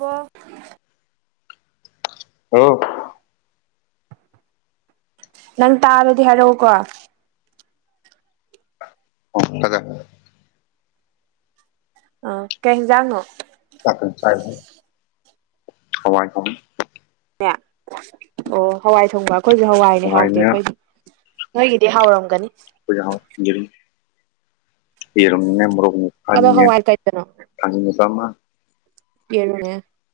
ꯕꯣ ꯍꯂꯣ ꯅꯪ ꯇꯥꯔꯗꯤ ꯍꯥꯏꯔꯛꯎꯀꯣ ꯑꯣ ꯐꯗ ꯑ ꯀꯩ ꯍꯤꯟꯖꯥꯡꯅꯣ ꯆꯥꯛ ꯀꯟꯅ ꯆꯥꯢꯅꯤ ꯍꯋꯥꯏ ꯊꯣꯡꯢ ꯑꯣ ꯑꯣ ꯍꯋꯥꯏ ꯊꯣꯡꯕ ꯑꯩꯈꯣꯏꯖꯨ ꯍꯋꯥꯏꯅꯦ ꯍꯥꯎꯇꯦ ꯑꯩꯈꯣꯏꯗꯤ ꯅꯣꯏꯒꯤꯗꯤ ꯍꯥꯎꯔꯝꯒꯅꯤ [unintelligible] ꯌꯦꯔꯨꯝꯅꯦ ꯃꯣꯔꯣꯛ ꯑꯗꯣ ꯃꯈꯅꯦ ꯍꯋꯥꯏ ꯀꯩꯀꯩꯅꯣ ꯊꯖꯤꯡꯃꯆꯥꯃꯥ ꯀꯦꯅꯦ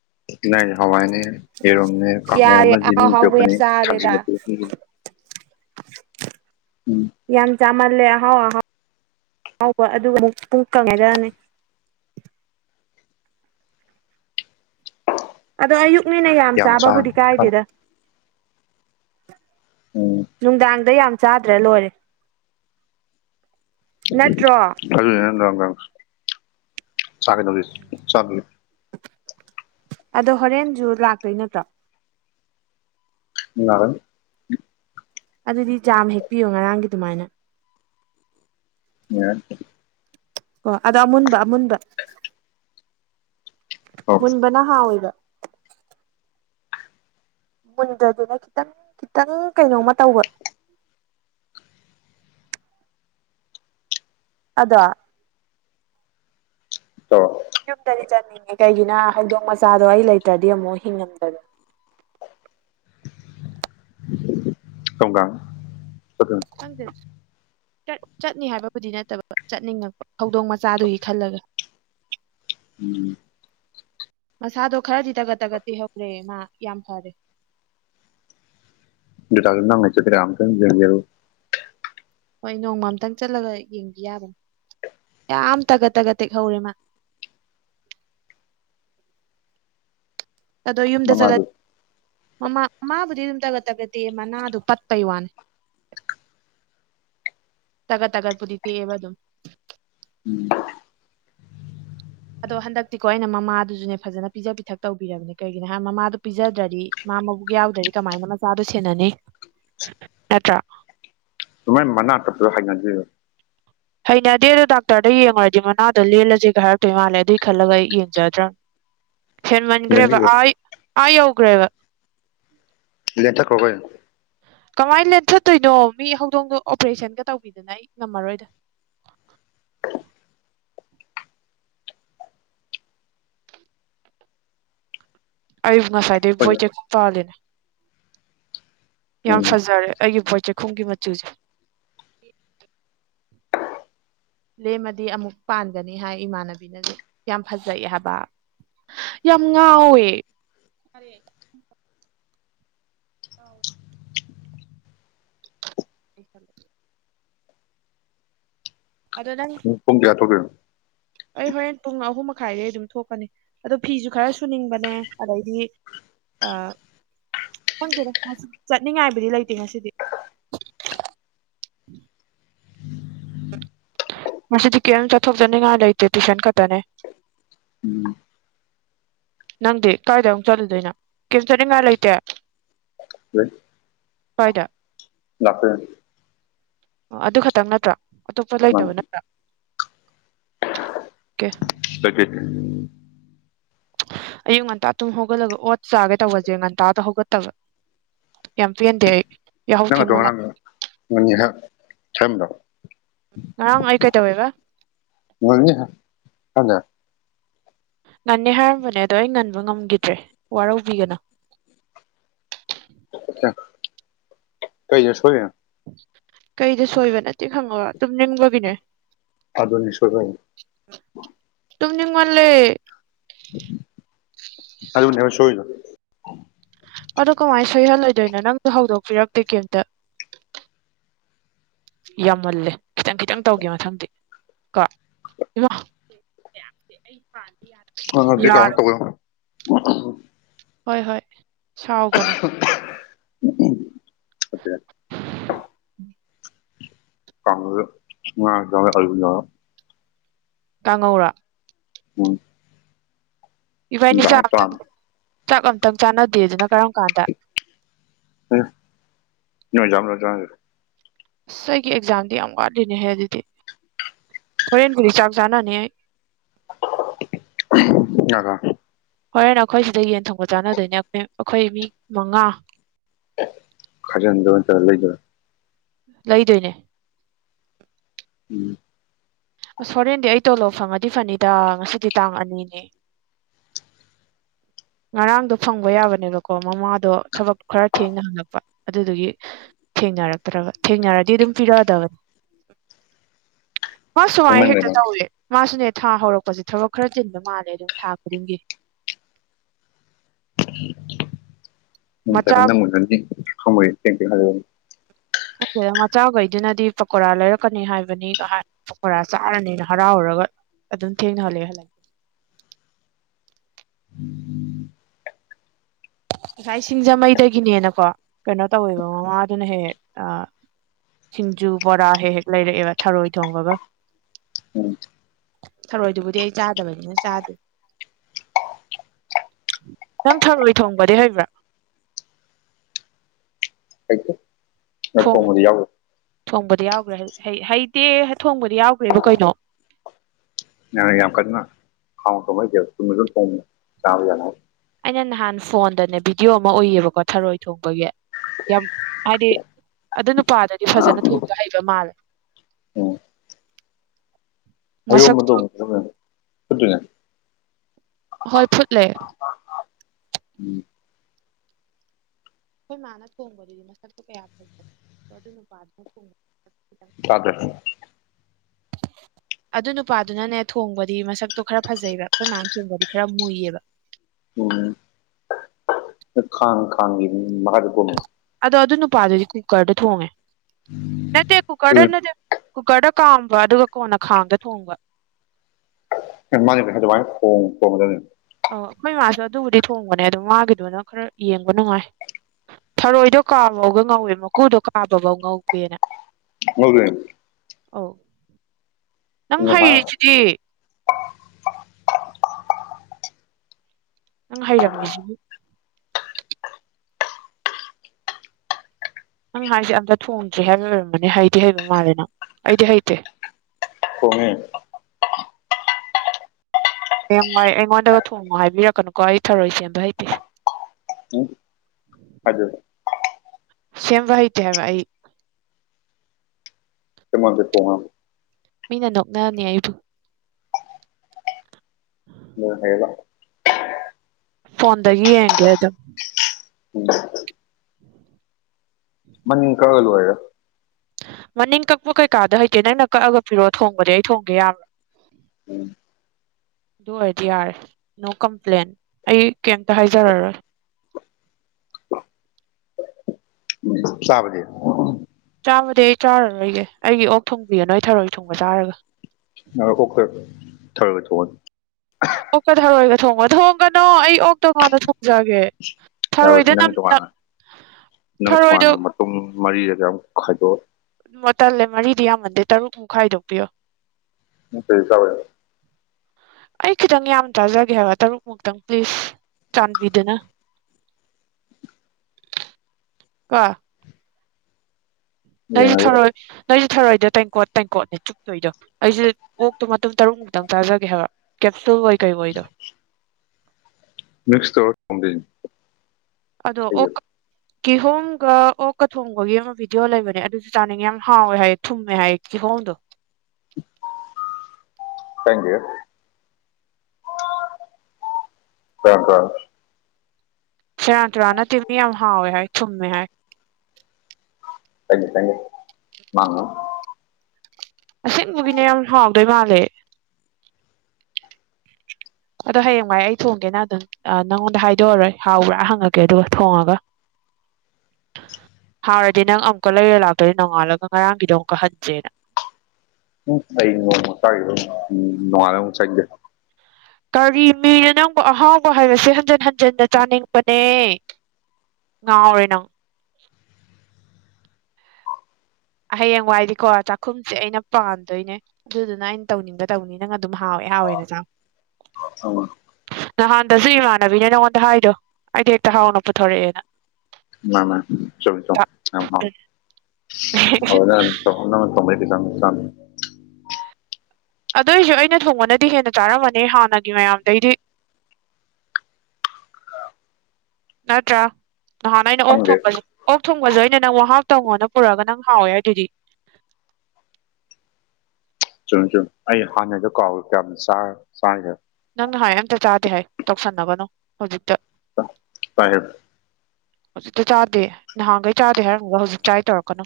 [inaudible] ꯍꯋꯥꯏꯅꯦ ꯌꯦꯔꯨꯝꯝꯅꯦ ꯀꯥꯡꯍꯧ ꯌꯥꯔꯦ ꯑꯃꯖꯤ ꯑꯍꯥꯎ ꯃꯤ ꯑꯍꯥꯎꯕ ꯌꯥꯝ ꯄꯤꯔꯛꯄꯅꯤ ꯆꯥꯔꯦꯗ ꯊꯖꯤꯅꯄꯛꯄꯅꯤ ꯎꯝ ꯌꯥꯝ ꯆꯥꯃꯜꯂꯦ ꯑꯍꯥꯎ ꯑꯍꯥꯎ [unintelligible] ꯑꯗꯨꯒ ꯑꯃꯨꯛ ꯄꯨꯡꯀ ꯍꯥꯏꯔꯛꯑꯅꯤ ꯑꯗꯣ ꯑꯌꯨꯛꯅꯤꯅ ꯌꯥꯝ ꯆꯥꯕꯕꯨꯗꯤ ꯀꯥꯏꯗꯦꯗ ꯎꯝ ꯅꯨꯡꯗꯥꯡꯗ ꯌꯥꯝ ꯆꯥꯗ꯭ꯔꯥ ꯂꯣꯏꯔꯦ ꯅꯠꯇ꯭ꯔꯣ ꯑꯗꯨꯔꯅꯦ ꯅꯨꯡꯗꯡ ꯅꯨꯡꯗꯡ ꯆꯒꯦꯇꯧꯆꯗꯤ ꯑꯗꯣ ꯍꯣꯔꯦꯟꯖꯨ ꯂꯥꯛꯇꯣꯏ ꯅꯠꯇ꯭ꯔꯣ [unintelligible] ꯑꯗꯨꯗꯤ ꯆꯥꯝꯍꯦꯛꯄꯤꯌꯨ ꯉꯔꯥꯡꯒꯤ ꯑꯗꯨꯃꯥꯏꯅ ꯌꯥ ꯑꯗꯣ ꯑꯃꯨꯟꯕ ꯑꯃꯨꯟꯕ ꯑꯣ ꯃꯨꯟꯕꯅꯥ ꯍꯥꯎꯑꯕ ꯃꯨꯟꯗꯕꯅ ꯈꯤꯇꯪ ꯈꯤꯇꯪ ꯀꯩꯅꯣꯝꯃ ꯇꯧꯕ ꯑꯗꯣ [unintelligible] ꯌꯨꯝꯗꯗꯤ ꯆꯠꯅꯤꯡꯉꯦ ꯀꯩꯒꯤꯅꯣꯍ ꯍꯗꯣꯡ ꯃꯆꯥꯗꯣ ꯑꯩ ꯂꯩꯇ꯭ꯔꯗꯤ ꯑꯃꯨꯛ ꯍꯤꯡꯉꯝꯗꯅ ꯀꯝꯒ [unintelligible] ꯆꯠꯅꯤ ꯍꯥꯏꯕꯕꯨꯗꯤ ꯅꯠꯇꯕ ꯆꯠꯅꯤꯡꯉ ꯍꯧꯗꯣꯡ ꯃꯆꯥꯗꯨꯒꯤ ꯈꯜꯂꯒ ꯎꯝ ꯃꯁꯥꯗꯣ ꯈꯔꯗꯤ ꯇꯥꯒꯠ ꯇꯒꯠ ꯇꯍꯧꯔꯦ ꯃꯥ ꯌꯥꯝ ꯐꯔꯦ [unintelligible] ꯍꯣꯏ ꯅꯣꯡꯃ ꯑꯝꯇꯪ ꯆꯠꯂꯒ ꯌꯦꯡꯕꯤ ꯌꯥꯕꯅꯦ ꯌꯥꯝ ꯇꯒꯠ ꯇꯒꯠ ꯇꯦꯛꯍꯧꯔꯦ ꯃꯥ ꯑꯗꯣ ꯌꯨꯝꯗ ꯆꯠꯂ ꯃꯃꯥꯗꯨ ꯃꯃꯥ ꯃꯥꯕꯨꯗꯤ ꯑꯗꯨꯝ ꯇꯒꯠ ꯇꯒꯠ ꯇꯦꯛꯑꯦ ꯃꯅꯥꯗꯣ ꯄꯠꯄꯩ ꯋꯥꯅꯦ ꯇꯒꯠ ꯇꯒꯠꯄꯨꯗꯤ ꯇꯦꯛꯑꯦꯕ ꯑꯗꯨꯝ ꯎꯝ ꯑꯗꯣ ꯍꯟꯗꯛꯇꯤꯀꯣ ꯑꯩꯅ ꯃꯃꯥꯗꯨꯖꯨꯅꯦ ꯐꯖꯅ ꯄꯤꯖ ꯄꯤꯊꯛ ꯇꯧꯕꯤꯔꯝꯅꯤ ꯀꯩꯒꯤꯅꯣ ꯍꯥꯏ ꯃꯃꯥꯗꯣ ꯄꯤꯖꯗ꯭ꯔꯗꯤ ꯃꯥ ꯃꯕꯨꯛ ꯌꯥꯎꯗ꯭ꯔꯗꯤ ꯀꯃꯥꯏꯅ ꯃꯆꯥꯗꯣ ꯁꯦꯟꯅꯅꯤ꯫ [inaudible] ꯅꯠꯇ꯭ꯔꯥ ꯃꯥꯏ ꯃꯅꯥ ꯇꯠꯄꯗꯣ ꯍꯩꯅꯗꯦꯕ ꯍꯩꯅꯗꯦꯗꯨ ꯗꯥꯛꯇꯔꯗ ꯌꯦꯡꯉꯨꯔꯗꯤ ꯃꯅꯥꯗꯣ ꯂꯦꯜꯂꯖꯦꯒ ꯍꯥꯏꯔꯛꯇꯣꯏ ꯃꯥꯜꯂꯦ ꯑꯗꯨꯏ ꯈꯜꯂꯒ ꯑꯩ ꯌꯦꯡꯖꯗ꯭ꯔꯃꯤ ꯍꯦꯟꯃꯟꯒ꯭ꯔꯦꯕ ꯂꯦꯟꯕꯤꯈ꯭ꯔꯣ ꯑꯥꯢ ꯑꯥ ꯌꯧꯒ꯭ꯔꯦꯕ꯫ ꯂꯦꯟꯊꯠꯈ꯭ꯔꯣ ꯀꯩꯅꯣ ꯀꯃꯥꯏ ꯂꯦꯟꯊꯠꯇꯣꯏꯅꯣ ꯃꯤ ꯍꯧꯗꯣꯡꯗꯣ ꯑꯣꯄꯔꯦꯁꯟꯒ ꯇꯧꯕꯤꯗꯅ ꯑꯩ ꯉꯝꯃꯔꯣꯏꯗ ꯑꯩ ꯉꯁꯥꯏꯗꯩ ꯍꯣꯏ ꯕꯣꯏ ꯆꯦꯛ ꯄꯥꯂꯤꯅꯦ ꯌꯥꯝ ꯎꯝ ꯐꯖꯔꯦ ꯑꯩꯒꯤ ꯕꯣꯏ ꯆꯦꯈꯨꯝꯒꯤ ꯃꯆꯨꯖꯦ꯫ ꯂꯦꯝꯃꯗꯤ ꯑꯃꯨꯛ ꯄꯥꯟꯒꯅꯤ ꯍꯥꯏ ꯏꯃꯥꯟꯅꯕꯤꯅꯖꯨ ꯌꯥꯝ ꯐꯖꯩ ꯍꯥꯕ ꯌꯥꯝ ꯉꯥꯎꯋꯦ ꯑꯔꯦ ꯉꯥꯎꯋꯦ [unintelligible] ꯑꯗꯣ ꯅꯪ ꯎꯪ ꯄꯨꯡ ꯀꯌꯥ ꯊꯣꯛꯇꯣꯏꯅꯣ ꯑꯩ ꯍꯣꯔꯦꯟ ꯄꯨꯡ ꯑꯍꯨꯝ ꯃꯈꯥꯏꯗꯩ ꯑꯗꯨꯝ ꯊꯣꯛꯀꯅꯤ ꯑꯗꯣ ꯐꯤꯖꯨ ꯈꯔ ꯁꯨꯅꯤꯡꯕꯅꯦ ꯑꯗꯩꯗꯤ ꯑ ꯈꯪꯗꯦꯗ ꯉꯁꯤ ꯆꯠꯅꯤꯡꯉꯥꯏꯕꯨꯗꯤ ꯂꯩꯇꯦ ꯉꯁꯤꯗꯤ [unintelligible] ꯉꯁꯤꯗꯤ ꯀꯩꯝ ꯆꯠꯊꯣꯛ ꯆꯠꯅꯤꯉꯥꯏ ꯂꯩꯇꯦ ꯇꯨꯏꯁꯟ ꯈꯇꯅꯦ ꯎꯝ ꯅꯪꯗꯤ ꯀꯥꯏꯗ ꯑꯃꯨꯛ ꯆꯠꯂꯨꯗꯣꯏꯅꯣ ꯀꯦꯝ ꯆꯠꯅꯤꯡꯉꯥꯏ ꯂꯩꯇꯦ ꯂꯩ ꯀꯥꯏꯗ ꯂꯥꯛꯄ ꯌꯥꯗꯦ ꯑꯣ ꯑꯗꯨ ꯈꯇꯪ ꯅꯠꯇ꯭ꯔꯥ ꯑꯇꯣꯞꯄ ꯃꯥꯅꯤ ꯂꯩꯇꯕ ꯅꯠꯇ꯭ꯔꯥ ꯀꯦ [unintelligible] ꯑꯌꯨꯛ ꯉꯟꯇꯥ ꯇꯨꯝ ꯍꯧꯒꯠꯂꯒ ꯑꯣꯠ ꯆꯥꯒꯦ ꯇꯧꯕꯖꯦ ꯉꯟꯇꯥꯗꯣ ꯍꯧꯒꯠꯇꯕ ꯌꯥꯝ ꯄꯦꯟꯗꯦ ꯑꯩ ꯌꯥꯍꯧ ꯅꯪ ꯑꯗꯨ ꯊꯦꯡꯃꯜꯂꯦ ꯉꯔꯪ [unintelligible] ꯉꯔꯥꯡ ꯑꯩ ꯀꯩꯗꯧꯋꯦꯕ [unintelligible] ꯉꯟꯅꯦ ꯍꯥꯏꯔꯝꯕꯅꯦ ꯑꯗꯣ ꯑꯩ ꯉꯟꯕ ꯉꯝꯒꯤꯗ꯭ꯔꯦ ꯋꯥꯔꯧꯕꯤꯒꯅꯣ ꯀꯩꯗ ꯁꯣꯏꯔꯤꯅꯣ ꯀꯩꯗ ꯁꯣꯏꯕ ꯅꯠꯇꯦ ꯈꯪꯉꯕ ꯇꯨꯝꯅꯤꯡꯕꯒꯤꯅꯦ ꯑꯗꯨꯅꯤ ꯁꯣꯏꯕ ꯍꯥꯏ ꯇꯨꯝꯅꯤꯡꯃꯜꯂꯦ ꯑꯂꯨꯅꯦꯕ ꯁꯣꯏꯗꯣ ꯑꯗꯣ ꯀꯃꯥꯏ ꯁꯣꯏꯍꯜꯂꯣꯏꯗꯣꯏꯅꯣ ꯅꯪꯖꯨ ꯍꯧꯗꯣꯛꯄꯤꯔꯛꯇꯦ ꯀꯩꯝꯇ ꯌꯥꯝꯃꯜꯂꯦ ꯈꯤꯇꯪ ꯈꯤꯇꯪ ꯇꯧꯒꯦ ꯃꯊꯪꯗꯤ ꯀꯣ ꯏꯃꯥ [unintelligible] ꯍꯣꯏ ꯍꯣꯏ ꯕꯦꯛꯒ꯭ꯔꯥꯎꯟ ꯌꯥꯔꯣꯏ ꯇꯧ ꯌꯥꯝ [unintelligible] ꯍꯣꯏ ꯍꯣꯏ ꯁꯥꯎꯒꯅꯣ ꯐꯠꯇꯦ ꯀꯥꯡꯉꯧꯖꯦ ꯉꯥꯖꯨ ꯌꯥꯎꯋꯦ ꯑꯂꯨꯖꯨ ꯌꯥꯎꯋꯦ ꯀꯥꯉꯧꯔꯥ ꯃꯥꯅꯤ ꯏꯕꯥꯏꯅꯤ ꯆꯥꯥꯛ ꯇꯥꯡꯉꯦ ꯑꯝꯇꯪ ꯆꯥꯛ ꯑꯝꯇꯪ ꯆꯥꯟꯅꯗꯦꯖꯤꯅ ꯀꯔꯝ ꯀꯥꯟꯗ ꯑꯦ ꯅꯣꯏ ꯑꯦꯛꯖꯥꯝ ꯂꯣꯏꯔ ꯆꯥꯖꯦ ꯑꯁ ꯑꯩꯒꯤ ꯑꯦꯛꯖꯥꯝꯗꯤ ꯌꯥꯝ ꯋꯥꯠꯂꯤꯅꯦꯍꯦ ꯑꯗꯨꯗꯤ ꯍꯣꯔꯦꯟꯕꯨꯗꯤ ꯆꯥꯛ ꯆꯥꯅꯅꯤ ꯑꯩ [unintelligible] ꯍꯣꯔꯦꯟ ꯑꯈꯣꯏ ꯁꯤꯗ ꯌꯦꯟ ꯊꯣꯡꯕ ꯆꯥꯅꯗꯣꯏꯅꯦ [unintelligible] ꯑꯈꯣꯏ ꯃꯤ ꯃꯉꯥ ꯈꯥꯖꯟꯗꯣꯔꯥ ꯅꯠꯇ꯭ꯔꯒ ꯂꯩꯗꯣꯔ ꯂꯩꯗꯣꯏꯅꯦ ꯎꯝ ꯑꯁ ꯍꯣꯔꯦꯟꯗꯤ ꯑꯩ ꯇꯣꯂꯣꯞ ꯐꯪꯉꯗꯤ ꯐꯅꯤꯗ ꯉꯁꯤꯗꯤ ꯇꯥꯡ ꯑꯅꯤꯅꯦ ꯉꯔꯥꯡꯗꯣ ꯐꯪꯕ ꯌꯥꯕꯅꯦꯕꯀꯣ ꯃꯃꯥꯗꯣ ꯊꯕꯛ ꯈꯔ ꯊꯦꯡꯅ ꯍꯪꯑꯛꯄ ꯑꯗꯨꯗꯨꯒꯤ ꯊꯦꯡꯅꯔꯛꯇ꯭ꯔꯕ ꯊꯦꯡꯅꯔꯗꯤ ꯑꯗꯨꯝ ꯄꯤꯔꯛꯑꯗꯕꯅꯦ [inaudible] ꯃꯥ ꯁꯨꯃꯥꯏꯅ ꯍꯣꯡꯃꯟꯒ꯭ꯔꯦ ꯍꯦꯛꯇ ꯇꯧꯏꯦ ꯃꯥꯁꯨꯅꯦ ꯊꯥ ꯍꯧꯔꯛꯄꯁꯦ ꯊꯕꯛ ꯈꯔ ꯆꯤꯟꯕ ꯃꯥꯜꯂꯦ ꯗꯨꯝ ꯊꯥ ꯈꯨꯗꯤꯡꯒꯤ ꯃꯆꯥ [unintelligible] ꯈꯛ ꯗꯦ ꯃꯆꯥꯛ ꯂꯩꯇꯦꯅꯗꯤ ꯄꯀꯣꯔꯥ ꯂꯩꯔꯛꯀꯅꯤ ꯍꯥꯏꯕꯅꯤ ꯒ ꯍꯥꯏ ꯄꯥꯀꯣ ꯔꯥ ꯆꯥꯔꯅꯤꯅ ꯍꯔꯥꯎꯔꯒ ꯑꯗꯨꯝ ꯊꯦꯡꯅ ꯍꯜꯂꯛꯑꯦ ꯍꯜꯂꯦ [inaudible] ꯉꯁꯥꯏ ꯁꯤꯡꯖꯃꯩꯗꯒꯤꯅꯦꯅꯀꯣ ꯀꯩꯅꯣ ꯇꯧꯋꯦꯕ ꯃꯃꯥꯗꯨꯅ ꯍꯦꯛ ꯍꯦꯛ ꯑꯥ ꯁꯤꯡꯖꯨ ꯕꯣꯔꯥ ꯍꯦꯛ ꯍꯦꯛ ꯂꯩꯔꯛꯑꯦꯕ ꯊꯔꯣꯏ ꯊꯣꯡꯕꯒ ꯎꯝ ꯊꯔꯣꯏꯗꯨꯕꯨꯗꯤ ꯑꯩ ꯆꯥꯗꯕꯅꯤꯅ ꯆꯥꯗꯦ ꯅꯪ ꯊꯔꯣꯏ ꯊꯣꯡꯕꯗꯤ ꯍꯥꯏꯕ꯭ꯔꯥ ꯋꯦꯛ ꯊꯣꯡ ꯊꯣꯡꯕ ꯗꯤ ꯌꯥꯎꯔꯣꯏ ꯊꯣꯡꯕꯗꯤ ꯌꯥꯎꯈ꯭ꯔꯦ ꯍꯩ ꯍꯩꯇꯦ ꯊꯣꯡꯕꯗꯤ ꯌꯥꯎꯈ꯭ꯔꯦꯕ ꯀꯩꯅꯣ ꯅꯥꯔꯩ ꯌꯥꯝ ꯀꯟ ꯅꯥ ꯈꯥꯎ ꯇꯧꯕꯥ ꯍꯩꯇꯦꯕ ꯆꯨꯝꯅꯥ ꯁꯨꯝ ꯐꯣꯡ ꯆꯕ ꯌꯝꯍꯧ ꯑꯩꯅ ꯅꯍꯥꯟ ꯐꯣꯟꯗꯅꯦ ꯚꯤꯗꯤꯑꯣ ꯑꯃ ꯎꯏꯌꯦꯕꯀꯣ ꯊꯔꯣꯏ ꯊꯣꯡꯕꯒꯤ ꯌꯥꯝ ꯍꯥꯏꯗꯤ ꯑꯗꯨ ꯅꯨꯄꯥꯗꯗꯤ ꯐꯖꯟꯅ ꯊꯨꯡꯇꯥ ꯍꯩꯕ ꯃꯥꯜꯂꯦ ꯎ ꯃꯁꯛꯇꯨ [inaudible] ꯍꯣꯏ ꯐꯨꯠꯂꯦ ꯑꯩꯈꯣꯏ ꯃꯥꯅ ꯊꯣꯡꯕꯗꯨꯗꯤ ꯃꯁꯛꯇꯨ ꯀꯌꯥ ꯐꯖ ꯑꯗꯨ ꯅꯨꯄꯥ ꯗꯨꯅꯥ ꯊꯣꯡꯕ ꯇꯗꯦ ꯑꯗꯨ ꯅꯨꯄꯥꯗꯨꯅꯅꯦ ꯊꯣꯡꯕꯗꯤ ꯃꯁꯛꯇꯣ ꯈꯔ ꯐꯖꯩꯑꯕ ꯑꯩꯈꯣꯏ ꯃꯥ ꯅꯥ ꯊꯣꯡꯕꯗꯤ ꯈꯔ ꯃꯨꯏꯌꯦꯕ ꯑꯥ ꯈꯥꯡ ꯈꯥꯡꯒꯤ ꯃꯍꯔꯖꯨ ꯄꯣꯟ ꯑꯗꯣ ꯑꯗꯨ ꯅꯨꯄꯥꯗꯨꯗꯤ ꯀꯨꯀꯔꯗ ꯊꯣꯡꯉꯦ ꯅꯠꯇꯦ ꯀꯨꯀꯔꯗ ꯎꯝ ꯅꯠꯇꯦ ꯀꯨꯀꯔꯗ ꯀꯥꯝꯕ ꯑꯗꯨꯒ ꯀꯣꯟꯅ ꯈꯥꯡꯗ ꯊꯣꯡꯕ ꯑꯥ ꯃꯥꯅꯦ ꯄ꯭ꯔꯦꯁꯔ ꯑꯗꯨꯃꯥꯏꯅ ꯍꯣꯡ ꯐꯣꯡꯒꯗꯅꯦ ꯑ ꯑꯩꯈꯣꯏ ꯃꯁꯨ ꯑꯗꯨꯕꯨꯗꯤ ꯊꯣꯡꯕꯅꯦ ꯑꯗꯣ ꯃꯥꯒꯤꯗꯨꯅ ꯈꯔ ꯌꯦꯡꯕ ꯅꯨꯡꯉꯥꯏ ꯊꯔꯣꯏꯗꯣ ꯀꯥꯐꯧꯒ ꯉꯧꯋꯦ ꯃꯀꯨꯗꯣ ꯀꯥꯕꯐꯥꯎ ꯉꯧꯌꯦꯅ ꯉꯣꯟꯌꯦ ꯑꯧ ꯅꯪ ꯊꯨꯝ ꯃꯊꯥ ꯍꯦꯔꯤꯖꯤꯗꯤ ꯅꯪ ꯍꯥꯏꯩꯔꯝꯃꯤꯁꯤꯗꯤ ꯅꯪ ꯍꯥꯏꯁꯦ ꯑꯝꯇ ꯊꯣꯡꯗ꯭ꯔꯤ ꯍꯥꯏꯕ ꯑꯣꯏꯔꯝꯃꯅꯤ ꯍꯩꯗꯤ ꯍꯩꯕ ꯃꯥꯜꯂꯦ ꯅꯪ ꯑꯩꯗꯤ ꯍꯩꯇꯦ ꯊꯣꯡꯉꯦ ꯍꯌꯦꯡꯋꯥꯏ ꯑꯩꯉꯣꯟꯗꯒ ꯊꯣꯡꯉꯣ ꯍꯥꯏꯕꯤꯔꯛꯀꯅꯨꯀꯣ ꯑꯩ ꯊꯧꯔꯣꯏ ꯁꯦꯝꯕ ꯍꯩꯇꯦ ꯎ [unintelligible] ꯁꯦꯝꯕ ꯍꯩꯇꯦ ꯍꯥꯏꯕꯥ ꯑꯩ ꯏꯃꯥꯟ ꯗ ꯊꯣꯡꯍꯝ ꯃꯤꯅ ꯅꯣꯛꯅꯅꯤ ꯑꯩꯐꯨ ꯅꯣꯏ ꯍꯩꯕ ꯐꯣꯟ ꯗꯥꯒꯤ ꯌꯦꯡꯒꯦ ꯗꯣꯝ [inaudible] ꯃꯅꯤꯡ ꯀꯛꯑꯥ ꯂꯣꯏꯔꯦ ꯃꯅꯤꯡ ꯀꯛꯄ ꯀꯩꯀꯥꯗ ꯍꯩꯇꯦ ꯅꯪꯅ ꯀꯛꯑꯒ ꯄꯤꯔꯣꯑꯣ ꯊꯣꯡꯕꯗꯤ ꯑꯩ ꯊꯣꯡꯒꯦ ꯌꯥꯝ ꯎꯝ ꯑꯗꯨ ꯑꯣꯏꯔꯗꯤ ꯌꯥꯔꯦ ꯅꯣ ꯀꯝꯄ꯭ꯂꯦꯟ ꯑꯩ ꯀꯩꯝꯇꯥ ꯍꯥꯏꯖꯔꯔꯣꯏ ꯆꯥꯕꯗꯤ ꯆꯥꯕꯗꯤ ꯑꯩ ꯆꯥꯔꯔꯣꯏꯒꯦ ꯑꯩꯒꯤ ꯑꯣꯛ ꯊꯣꯡꯕꯤꯌꯣ ꯅꯣꯏ ꯊꯔꯣꯏ ꯊꯣꯡꯕ ꯆꯥꯔꯒ ꯑꯣꯛꯀꯥ ꯊꯔꯣꯏꯒ ꯊꯣꯡꯉꯥꯅꯤ ꯑꯣꯛꯀꯥ ꯊꯔꯣꯏꯒ ꯊꯣꯡꯕ ꯊꯣꯡꯒꯅꯣ ꯑꯩ ꯑꯣꯛꯇꯣ ꯉꯥꯛꯇꯥ ꯊꯣꯡꯖꯒꯦ ꯌꯥꯔꯣꯏ ꯊꯔꯣꯏꯗ ꯅꯝ ꯅꯪꯒꯤ ꯅꯞ ꯇꯣꯉꯥꯟꯅ ꯅꯪꯒꯤ ꯊꯔꯣꯏꯗꯣ ꯇꯣꯉꯥꯟꯅ ꯃꯇꯨꯝ ꯃꯔꯤꯔꯥ ꯀꯩꯅꯣꯝ ꯈꯥꯏꯗꯣꯛꯑꯥ ꯇꯜꯂꯦ ꯃꯔꯤꯗꯤ ꯌꯥꯝꯃꯟꯗꯦ ꯇꯔꯨꯛ ꯈꯥꯏꯗꯣꯛꯄꯤꯌꯣ ꯅꯠꯇ꯭ꯔꯥꯗꯤ ꯇꯧꯋꯦꯕ ꯑꯩ ꯈꯤꯇꯪ ꯌꯥꯝ ꯆꯥꯖꯒꯦ ꯍꯥꯏꯕ ꯇꯔꯨꯛꯃꯨꯛꯇꯪ ꯄ꯭ꯂꯤꯖ ꯆꯥꯟꯕꯤꯗꯨꯅ [unintelligible] ꯀꯣ ꯌꯥꯏ ꯅꯣꯏꯁꯨ ꯌꯦꯡꯉꯁꯤ ꯊꯔꯣꯏ ꯅꯣꯏꯁꯨ ꯊꯔꯣꯏꯗꯣ ꯇꯦꯡꯀꯣꯠ ꯇꯦꯡꯀꯣꯠꯅꯦ ꯆꯨꯞꯇꯣꯏꯗꯣ ꯑꯩꯁꯨ ꯑꯣꯛꯇꯣ ꯃꯇꯨꯝ ꯇꯔꯨꯛꯃꯨꯛꯇꯪ ꯆꯥꯖꯒꯦ ꯍꯥꯏꯕ ꯀꯦꯞꯁꯨꯜ ꯑꯣꯏ ꯀꯩ ꯑꯣꯏꯗꯣ ꯃꯤꯛꯁ ꯇꯧꯔꯥ ꯊꯣꯡꯗꯣꯏꯅꯦ ꯑꯗꯣ ꯑꯣꯛꯀꯥ ꯀꯤꯍꯣꯝꯒ ꯑꯣꯛꯀꯥ ꯊꯣꯡꯕꯒꯤ ꯑꯃ ꯚꯤꯗꯤꯑꯣ ꯂꯩꯕꯅꯦ ꯑꯗꯨꯁꯨ ꯆꯥꯅꯤꯡꯉꯦ ꯌꯥꯝ ꯍꯥꯎꯋꯦ ꯍꯥꯏ ꯊꯨꯝꯃꯦ ꯍꯥꯏ ꯀꯤꯍꯣꯝꯗꯣ ꯈꯪꯗꯦꯗꯥ ꯁꯦꯔꯥꯟ ꯇꯨꯔꯥꯟ ꯁꯦꯔꯥꯟ ꯇꯨꯔꯥꯟ ꯅꯠꯇꯦ ꯃꯤ ꯌꯥꯝ ꯍꯥꯎꯋꯦ ꯍꯥꯏ ꯊꯨꯝꯃꯦ ꯍꯥꯏ ꯇꯥꯅꯤꯡꯗꯦ ꯇꯥꯅꯤꯡꯗꯦ ꯂꯥꯡꯒꯅꯨ ꯑꯁꯦꯡꯕꯒꯤꯅꯦ ꯌꯥꯝ ꯍꯥꯎꯗꯣꯏ ꯃꯥꯜꯂꯦ ꯑꯗꯣ ꯍꯌꯦꯡꯋꯥꯏ ꯑꯩ ꯊꯣꯡꯒꯦ ꯅꯪ ꯑꯗꯨꯝ ꯅꯪꯉꯣꯟꯗ ꯍꯥꯏꯗꯣꯛꯑꯔꯣꯏ ꯍꯥꯎꯕ꯭ꯔꯥ ꯍꯪꯉꯛꯀꯦ ꯑꯗꯨꯒ ꯊꯣꯡꯉꯒ [unintelligible] ꯍꯥꯎꯔꯗꯤ ꯅꯪ ꯑꯃꯨꯛꯀꯥ ꯂꯩꯔꯥ ꯂꯥꯛꯇꯣꯏꯅꯦ ꯅꯣꯡꯉꯥꯜꯂꯒ ꯉꯔꯥꯡꯒꯤꯗꯣ ꯑꯃꯨꯛꯀꯥ ꯍꯟꯖꯦꯅ ꯎꯝ ꯑꯩ ꯅꯣꯡꯃꯥ ꯆꯥꯒꯤꯕ ꯅꯣꯡꯉꯥꯜꯂꯥꯒ ꯆꯥꯅꯤꯡꯗꯦ ꯀꯔꯤ ꯃꯤꯅꯣ ꯅꯪꯕꯣ ꯑꯍꯥꯎꯕ ꯍꯥꯏꯕꯁꯦ ꯍꯟꯖꯟ ꯍꯟꯖꯟꯅ ꯆꯥꯅꯤꯡꯕꯅꯦ ꯉꯥꯎꯔꯦ ꯅꯪ ꯍꯌꯦꯡꯋꯥꯏꯗꯤꯀꯣ ꯆꯥꯛꯈꯨꯝꯁꯦ ꯑꯩꯅ ꯄꯥꯟꯗꯣꯏꯅꯦ ꯑꯗꯨꯗꯨꯅ ꯑꯩꯅ ꯇꯧꯅꯤꯡꯕ ꯇꯧꯅꯤ ꯅꯪ ꯑꯗꯨꯝ ꯍꯥꯎꯋꯦ ꯍꯥꯎꯋꯦꯅ ꯆꯥꯎ [inaudible] ꯅꯍꯥꯟꯗꯁꯨ ꯏꯃꯥꯟꯅꯕꯤꯅꯦ ꯅꯪꯉꯣꯟꯗ ꯍꯥꯏꯗꯣ ꯑꯩꯗꯤ ꯍꯦꯛꯇ ꯍꯥꯎꯅ ꯄꯨꯊꯣꯔꯛꯑꯦꯅ ꯃꯃꯥꯟ ꯆꯨꯝꯃꯦ ꯆꯨꯝꯃꯦ [inaudible] ꯅꯪ ꯊꯣꯡꯕꯩꯅꯦ [inaudible] ꯑꯗꯨꯏꯁꯨ ꯑꯩꯅ ꯊꯣꯡꯕꯅꯗꯤ ꯍꯦꯟꯅ ꯆꯥꯔꯝꯃꯅꯤ ꯍꯥꯟꯅꯒꯤ ꯃꯌꯥꯝꯗꯩꯗꯤ ꯅꯠꯇ꯭ꯔꯥ ꯅꯍꯥꯟ ꯑꯩꯅ ꯑꯣꯛ ꯈꯪꯗꯦ ꯊꯣꯡꯕꯁꯦ ꯑꯣꯛ ꯊꯣꯡꯕꯁꯨ ꯑꯩꯅ ꯅꯪ ꯃꯍꯥꯎ ꯇꯪꯉꯣꯅ ꯄꯨꯔꯒ ꯅꯪ ꯍꯥꯎꯋꯦ ꯍꯥꯏꯗꯨꯗꯤ ꯆꯨꯝ ꯆꯨꯝ ꯑꯩ ꯍꯥꯟꯅꯩꯗꯣ ꯀꯥꯎꯔ ꯌꯥꯝ ꯆꯥ ꯆꯥꯒꯔꯦ ꯅꯪꯅ ꯍꯥꯏ ꯑꯝꯇꯥ ꯆꯥꯗꯦ ꯍꯥꯏ ꯇꯧꯁꯟꯅꯒꯅꯣ ꯍꯧꯖꯤꯛꯇ [inaudible] ꯍꯧꯖꯤꯛꯇꯥ ꯆꯥꯗꯦ ꯅꯍꯥꯟꯒꯩ ꯆꯥꯗꯦ ꯍꯥꯏꯔꯝꯒ ꯍꯧꯖꯤꯛ ꯆꯥꯏ ꯇꯧꯔꯛꯀꯅꯣ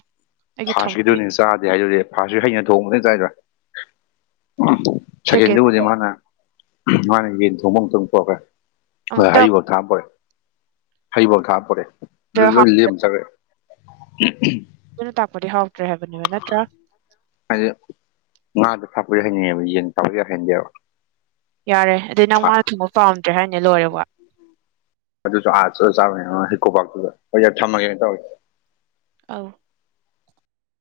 ꯐꯥꯔꯁꯀꯤꯗꯨꯅꯤ ꯆꯥꯗꯦ ꯍꯥꯏꯗꯨꯗꯤ ꯐꯥꯔꯁꯨ ꯍꯩꯅ ꯊꯣꯡꯕꯅꯤ ꯆꯥꯏꯗꯣ ꯁꯦꯀꯦꯟ ꯁꯥꯀꯦꯟꯗꯨꯕꯨꯗꯤ ꯃꯥꯅ ꯃꯥꯅ ꯌꯦꯟ ꯊꯣꯡꯕꯝ ꯑꯝꯇꯪ ꯄꯨꯔꯛꯈ꯭ꯔꯦ ꯍꯣꯏ ꯑꯃꯨꯛꯇ ꯍꯔꯤꯕꯣ ꯈꯥꯡ ꯄꯣꯔꯦ ꯍꯩꯕꯣꯞ ꯈꯥꯛꯑꯥ ꯄꯣꯔꯦ ꯂꯣꯏ ꯂꯦꯝ ꯆꯠꯈ꯭ꯔꯦ [unintelligible] ꯑꯗꯨꯅ ꯇꯥꯛꯄꯗꯤ ꯍꯥꯎꯇ꯭ꯔꯦ ꯍꯥꯏꯕꯅꯦꯕ ꯅꯠꯇ꯭ꯔꯥ ꯍꯥꯏꯗꯤ ꯉꯥꯗ ꯊꯛꯄꯗꯤ ꯍꯩꯅꯩꯌꯦꯕ ꯌꯦꯟ ꯊꯥꯕꯗꯤ ꯍꯩꯅꯗꯦꯕ ꯌꯥꯔꯦ ꯑꯗꯩ ꯅꯪ ꯉꯥ ꯊꯣꯡꯕ ꯄꯥꯝꯗ꯭ꯔꯦ ꯍꯥꯏꯅꯦ ꯂꯣꯏꯔꯦ ꯋ ꯑꯗꯨꯁꯨ ꯑꯥ ꯆꯠꯂ [unintelligible] ꯊꯝꯃꯒꯦꯅ ꯇꯧꯔꯤ ꯑꯥꯎ